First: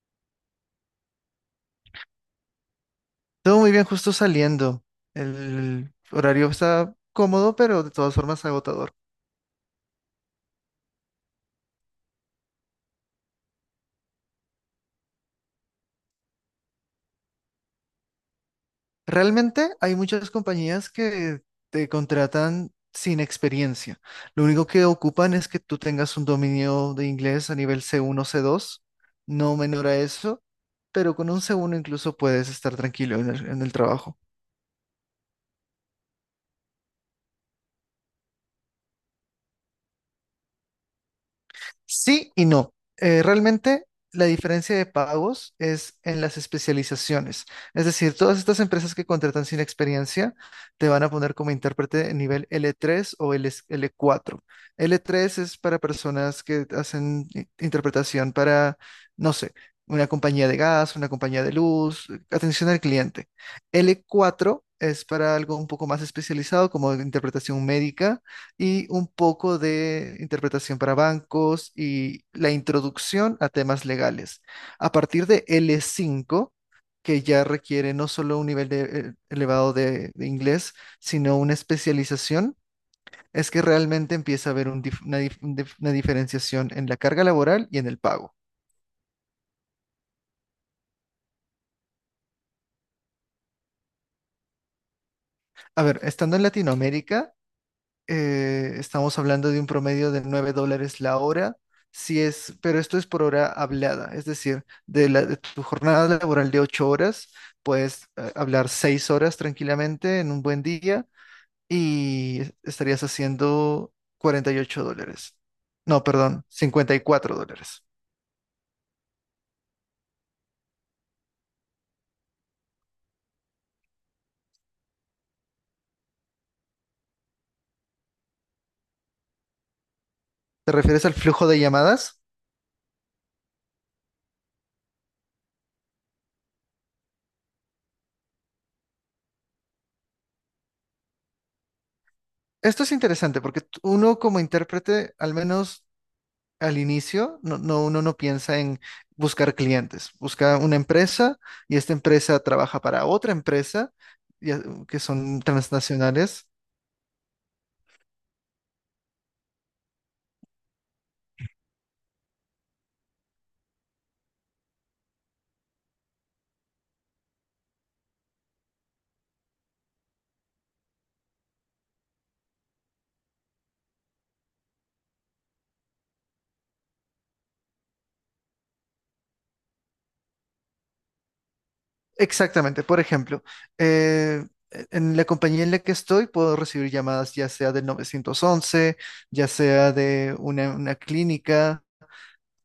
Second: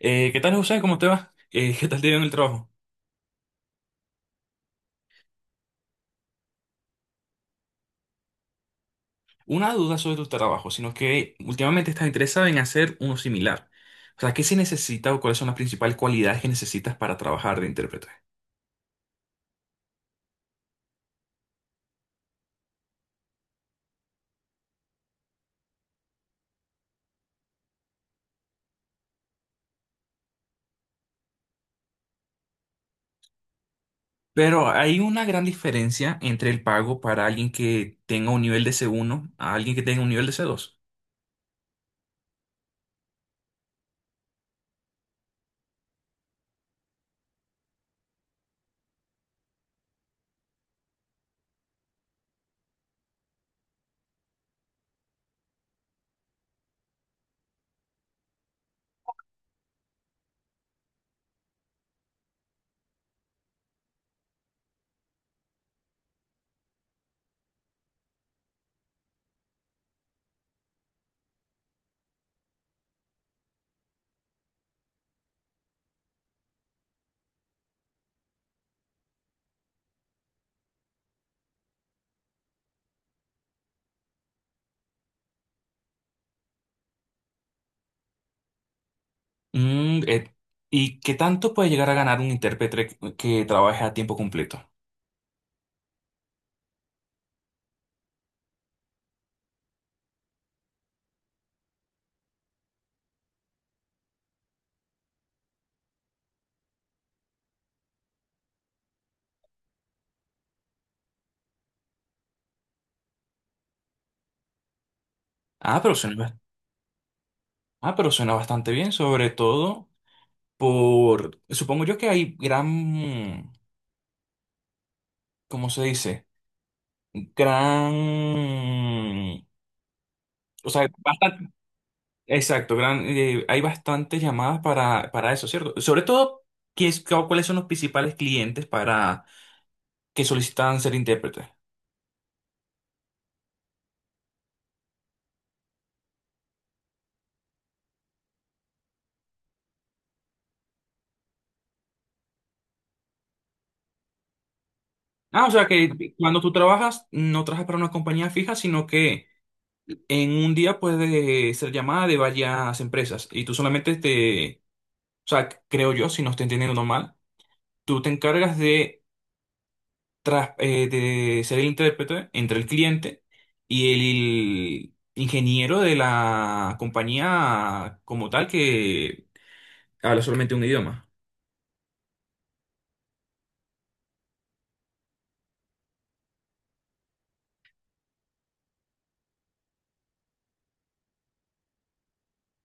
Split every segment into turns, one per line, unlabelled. ¿Qué tal, José? ¿Cómo te va? ¿Qué tal te ha ido en el trabajo?
Todo muy bien, justo saliendo. El horario está cómodo, pero de todas formas agotador.
Una duda sobre tu trabajo, sino que últimamente estás interesado en hacer uno similar. O sea, ¿qué se necesita o cuáles son las principales cualidades que necesitas para trabajar de intérprete?
Realmente hay muchas compañías que te contratan sin experiencia. Lo único que ocupan es que tú tengas un dominio de inglés a nivel C1, C2, no menor a eso, pero con un C1 incluso puedes estar tranquilo en en el trabajo.
Pero hay una gran diferencia entre el pago para alguien que tenga un nivel de C1 a alguien que tenga un nivel de C2.
Sí y no. Realmente la diferencia de pagos es en las especializaciones. Es decir, todas estas empresas que contratan sin experiencia te van a poner como intérprete de nivel L3 o L, L4. L3 es para personas que hacen interpretación para, no sé, una compañía de gas, una compañía de luz, atención al cliente. L4 es para algo un poco más especializado como interpretación médica y un poco de interpretación para bancos y la introducción a temas legales. A partir de L5, que ya requiere no solo un nivel elevado de inglés, sino una especialización, es que realmente empieza a haber un dif- una, dif- un dif- una diferenciación en la carga laboral y en el pago.
Mm, eh, ¿Y qué tanto puede llegar a ganar un intérprete que trabaje a tiempo completo?
A ver, estando en Latinoamérica, estamos hablando de un promedio de $9 la hora, si es, pero esto es por hora hablada, es decir, de tu jornada laboral de 8 horas, puedes hablar 6 horas tranquilamente en un buen día y estarías haciendo $48.
Ah, pero
No,
suena,
perdón, $54.
ah, pero suena bastante bien, sobre todo. Supongo yo que hay gran, ¿cómo se dice? Gran, o
¿Te
sea,
refieres al flujo
bastante,
de llamadas?
exacto, gran, hay bastantes llamadas para eso, ¿cierto? Sobre todo, ¿cuáles son los principales clientes para que solicitan ser intérpretes?
Esto es interesante porque uno como intérprete, al menos al inicio, uno no piensa en buscar clientes. Busca una empresa y esta empresa trabaja para otra empresa y, que son
Ah, o sea que cuando
transnacionales.
tú trabajas, no trabajas para una compañía fija, sino que en un día puede ser llamada de varias empresas y tú solamente te, o sea, creo yo, si no estoy entendiendo mal, tú te encargas de ser el intérprete entre el cliente y el ingeniero de la compañía como tal que habla solamente un idioma.
Exactamente. Por ejemplo, eh, en la compañía en la que estoy puedo recibir llamadas ya sea del 911, ya sea de una clínica.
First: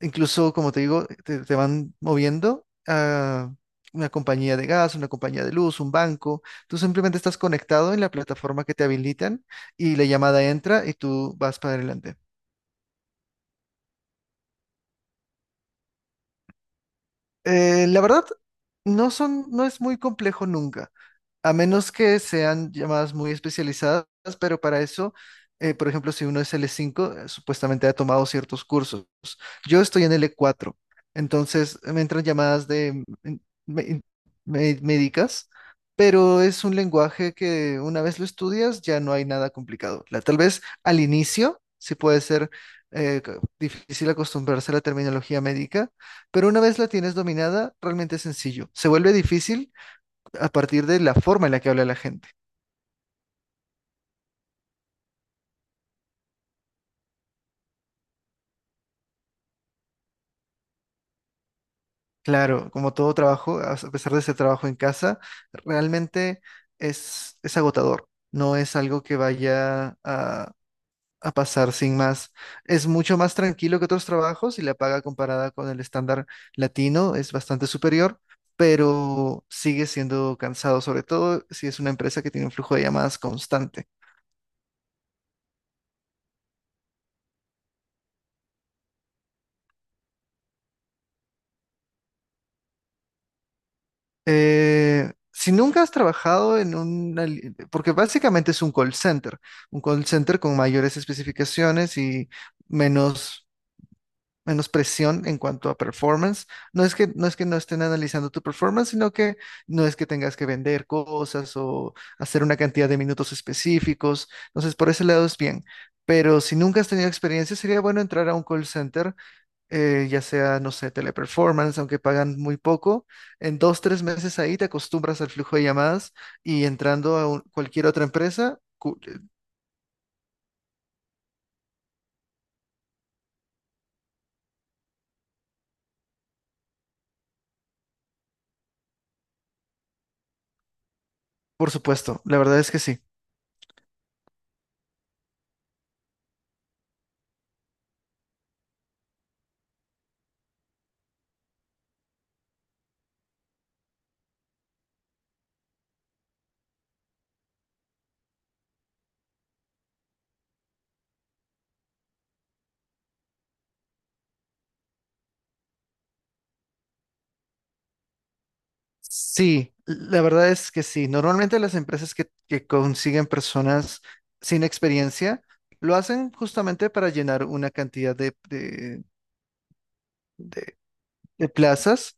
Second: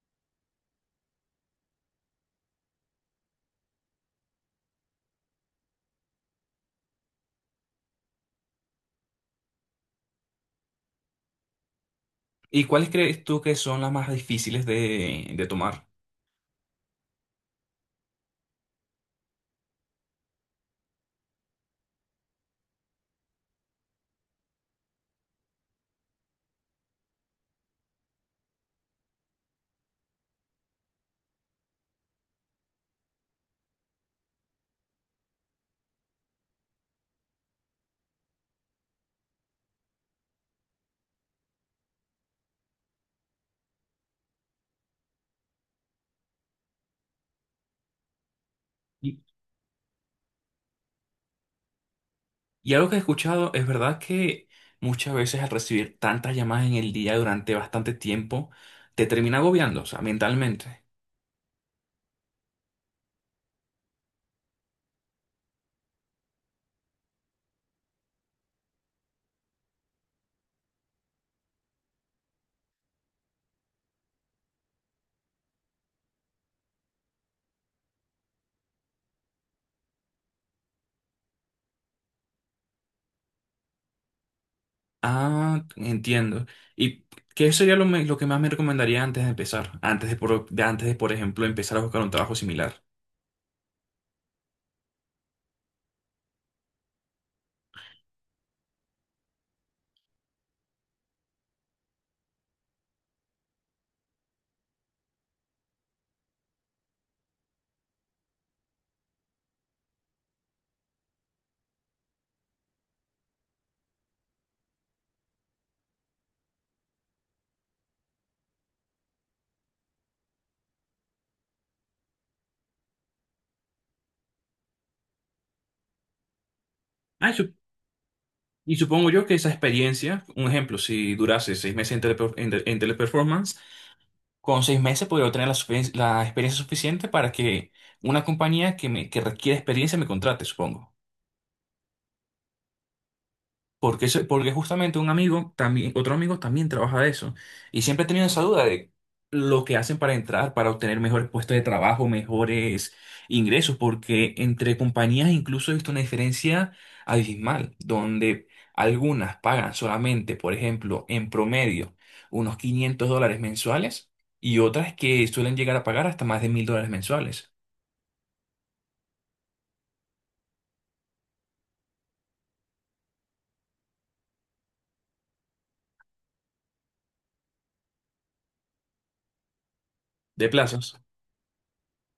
Incluso, como te digo, te van moviendo a una compañía de gas, una compañía de luz, un banco. Tú simplemente estás conectado en la plataforma que te habilitan y la llamada entra y tú vas para adelante.
¿Y cuáles crees tú que son las más difíciles de tomar?
La verdad, no es muy complejo nunca, a menos que sean llamadas muy especializadas, pero para eso, por ejemplo, si uno es L5, supuestamente ha tomado ciertos cursos. Yo estoy en L4, entonces me entran llamadas de mm, me- médicas, pero es un lenguaje que una vez lo estudias ya no hay nada complicado. La- tal vez al inicio sí puede ser difícil acostumbrarse a la terminología médica, pero una vez la tienes dominada, realmente es sencillo. Se vuelve
Y,
difícil a partir de la forma en la que habla la gente.
y algo que he escuchado, es verdad que muchas veces al recibir tantas llamadas en el día durante bastante tiempo, te termina agobiando, o sea, mentalmente.
Claro, como todo trabajo, a pesar de ser trabajo en casa, realmente es agotador. No es algo que vaya a pasar sin más. Es mucho más tranquilo que otros trabajos y la paga comparada con el estándar latino es bastante superior, pero sigue siendo cansado, sobre todo si es una empresa que tiene un flujo de llamadas constante.
Ah, entiendo. ¿Y qué sería lo que más me recomendaría antes de empezar? Antes de, por ejemplo, empezar a buscar un trabajo similar.
Si nunca has trabajado en un, porque básicamente es un call center con mayores especificaciones y menos, menos presión en cuanto a performance. No es que no estén analizando tu performance, sino que no es que tengas que vender cosas o hacer una cantidad de minutos específicos. Entonces, por ese lado es bien. Pero si nunca has tenido experiencia, sería bueno entrar a un call center, ya sea, no sé, teleperformance, aunque pagan muy poco. En dos, tres meses ahí te acostumbras al flujo de llamadas y entrando a
Ah, y, sup-
cualquier otra empresa,
y supongo yo que esa experiencia, un ejemplo, si durase 6 meses en teleperformance, con 6 meses podría obtener la experiencia suficiente para que una compañía que requiere experiencia me contrate, supongo.
por supuesto, la verdad es que sí.
Porque justamente un amigo también, otro amigo también trabaja de eso. Y siempre he tenido esa duda de lo que hacen para entrar, para obtener mejores puestos de trabajo, mejores ingresos, porque entre compañías incluso he visto una diferencia abismal, donde algunas pagan solamente, por ejemplo, en promedio, unos 500 dólares mensuales y otras que suelen llegar a pagar hasta más de 1000 dólares mensuales
Sí, la verdad es que sí. Normalmente las empresas que consiguen personas sin experiencia lo hacen justamente para llenar una cantidad
de
de-
plazos.
de plazas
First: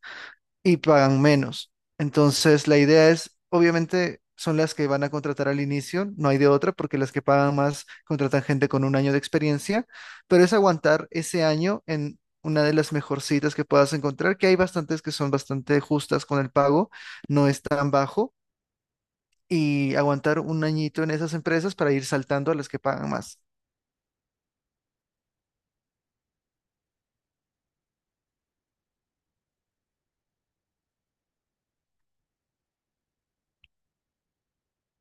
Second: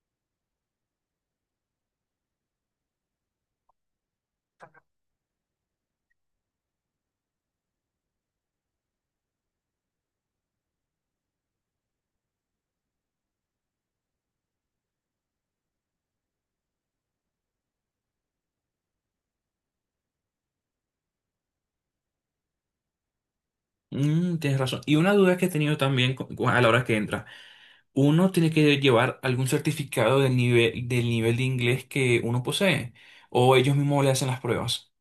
y pagan menos. Entonces, la idea es, obviamente, son las que van a contratar al inicio, no hay de otra, porque las que pagan más contratan gente con un año de experiencia, pero es aguantar ese año en una de las mejorcitas que puedas encontrar, que hay bastantes que son bastante justas con el pago, no es tan bajo, y aguantar un añito en esas empresas para ir saltando a las que pagan más.
Mm, tienes razón. Y una duda que he tenido también a la hora que entra. ¿Uno tiene que llevar algún certificado del nivel de inglés que uno posee? ¿O ellos mismos le hacen las pruebas?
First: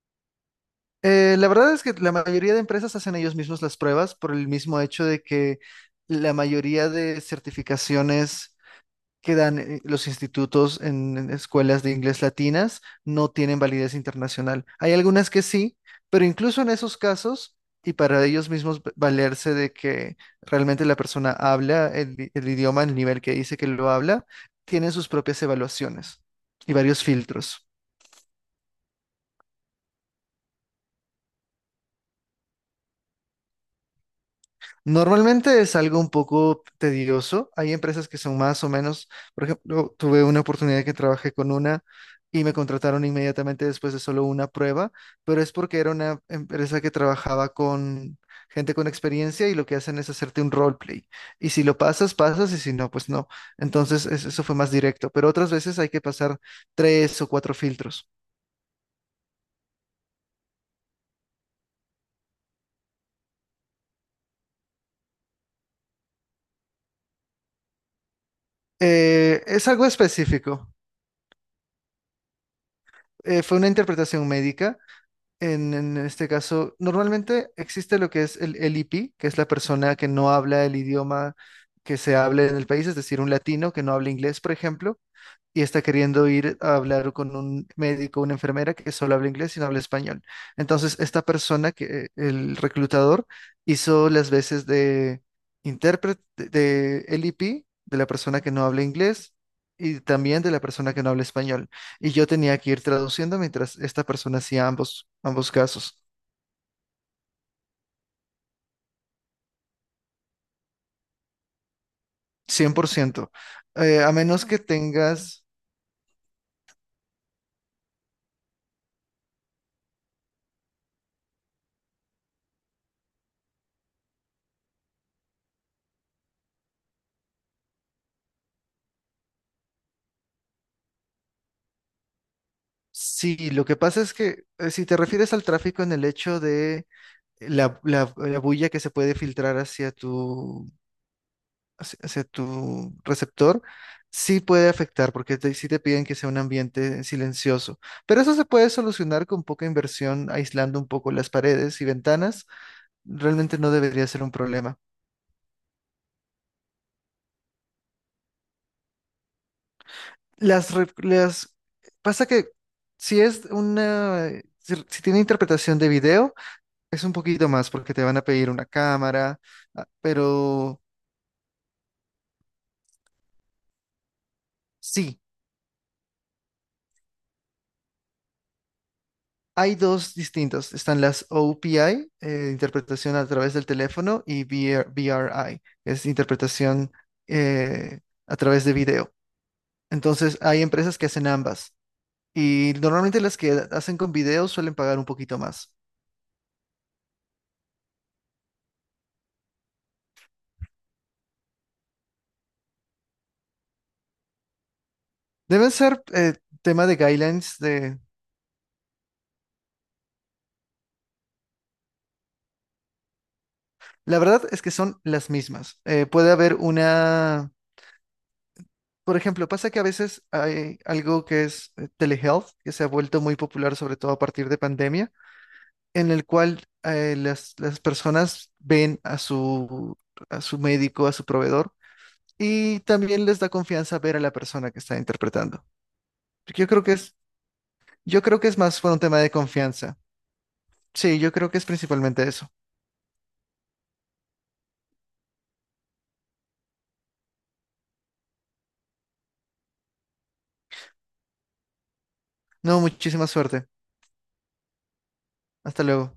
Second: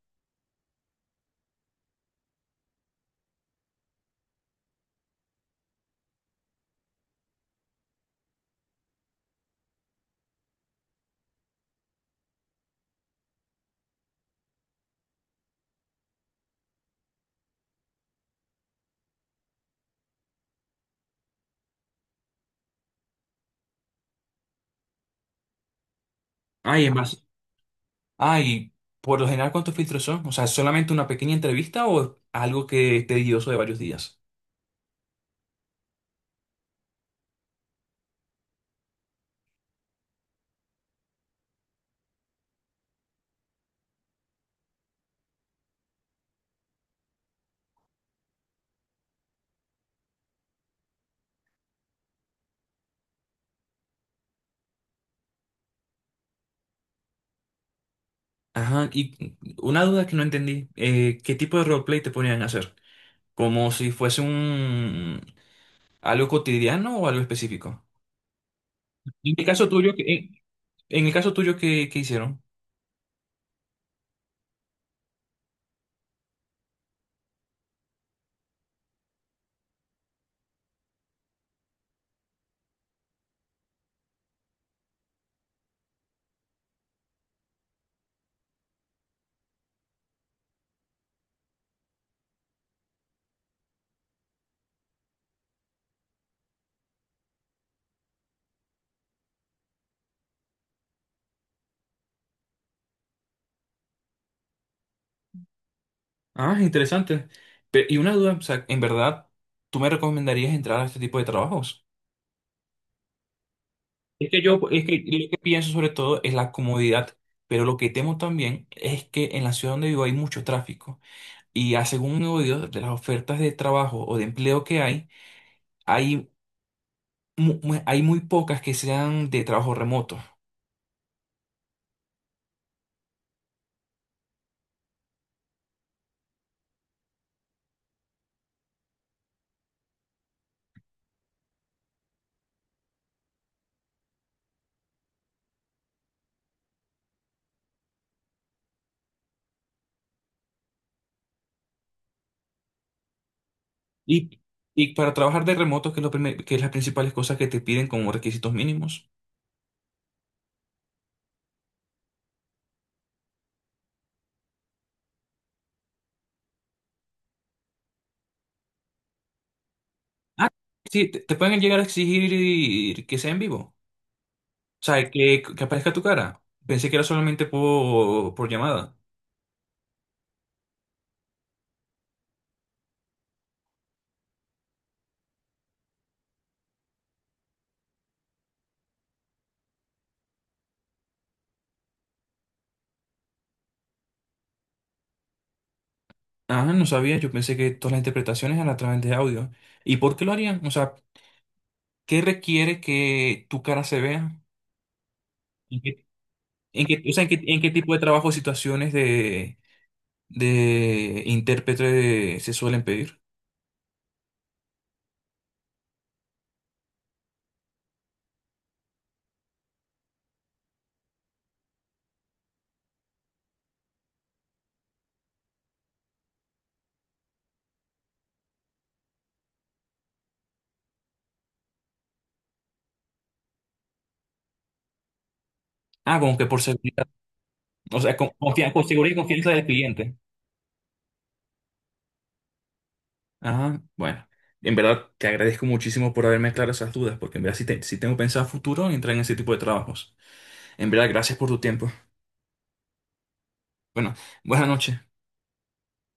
La verdad es que la mayoría de empresas hacen ellos mismos las pruebas por el mismo hecho de que la mayoría de certificaciones que dan los institutos en escuelas de inglés latinas no tienen validez internacional. Hay algunas que sí, pero incluso en esos casos, y para ellos mismos valerse de que realmente la persona habla el idioma, el nivel que dice que lo habla, tienen sus propias evaluaciones y
Ay, en
varios
base.
filtros.
Ay, por lo general, ¿cuántos filtros son? O sea, ¿solamente una pequeña entrevista o algo que es tedioso de varios días?
Normalmente es algo un poco tedioso. Hay empresas que son más o menos, por ejemplo, tuve una oportunidad que trabajé con una y me contrataron inmediatamente después de solo una prueba, pero es porque era una empresa que trabajaba con gente con experiencia y lo que hacen es hacerte un roleplay. Y si lo pasas, pasas y si no, pues no. Entonces eso fue más directo, pero otras veces hay que pasar tres o cuatro filtros.
Ajá, y una duda que no entendí. ¿Qué tipo de roleplay te ponían a hacer? ¿Como si fuese un algo cotidiano o algo específico? En el
Es
caso
algo
tuyo, ¿qué- en,
específico.
en el caso tuyo, ¿qué hicieron?
Fue una interpretación médica. En este caso, normalmente existe lo que es el LIP, que es la persona que no habla el idioma que se hable en el país, es decir, un latino que no habla inglés, por ejemplo, y está queriendo ir a hablar con un médico, una enfermera que solo habla inglés y no habla español. Entonces, esta persona, que el reclutador, hizo las veces de intérprete de LEP, de la persona que no habla inglés y también de la persona que no habla español. Y yo tenía que ir traduciendo mientras esta persona hacía ambos, ambos casos,
Ah, interesante. Y una duda, o sea, en verdad, ¿tú me recomendarías entrar a este tipo de trabajos?
100%. A
Es que
menos que
yo, es que lo que
tengas...
pienso sobre todo es la comodidad, pero lo que temo también es que en la ciudad donde vivo hay mucho tráfico y a según he oído de las ofertas de trabajo o de empleo que hay, hay muy pocas que sean de trabajo remoto.
Sí, lo que pasa es que si te refieres al tráfico en el hecho de la bulla que se puede filtrar hacia hacia tu receptor, sí puede afectar, porque sí te piden que sea un ambiente silencioso. Pero eso se puede solucionar con poca inversión, aislando un poco las paredes y ventanas. Realmente no debería ser un
Y,
problema.
y para trabajar de remoto, ¿que es las principales cosas que te piden como requisitos mínimos?
Las, re- las, Pasa que si es una, si, si tiene interpretación de video, es un poquito más, porque te van a pedir una cámara, ah,
Ah,
pero...
sí, te pueden llegar a exigir que sea en vivo. O sea,
Sí.
que aparezca tu cara. Pensé que era solamente por llamada.
Hay dos distintos. Están las OPI, interpretación a través del teléfono, y VR VRI, es interpretación, eh, a través de video. Entonces, hay empresas que hacen ambas. Y normalmente las que hacen con video suelen pagar un poquito más.
Ah, no sabía. Yo pensé que todas las interpretaciones eran a través de audio. ¿Y por qué lo harían? O sea, ¿qué requiere que tu cara se vea?
Deben
¿En
ser
qué,
tema
en
de
qué- o sea,
guidelines
en qué tipo
de...
de trabajo o situaciones de intérprete se suelen pedir?
La verdad es que son las mismas. Puede haber una... Por ejemplo, pasa que a veces hay algo que es, telehealth, que se ha vuelto muy popular, sobre todo a partir de pandemia, en el cual, las personas ven a a su médico, a su proveedor, y también les da confianza ver a la persona que está interpretando.
Ah, como que por
Yo creo que
seguridad.
es,
O sea,
yo creo que es más
con
por un
seguridad y
tema de
confianza del
confianza.
cliente.
Sí, yo creo que es principalmente eso.
Ajá, bueno, en verdad te agradezco muchísimo por haberme aclarado esas dudas, porque en verdad sí tengo pensado a futuro entrar en ese tipo de trabajos. En verdad, gracias por tu tiempo.
No, muchísima suerte.
Bueno, buenas noches.
Hasta luego.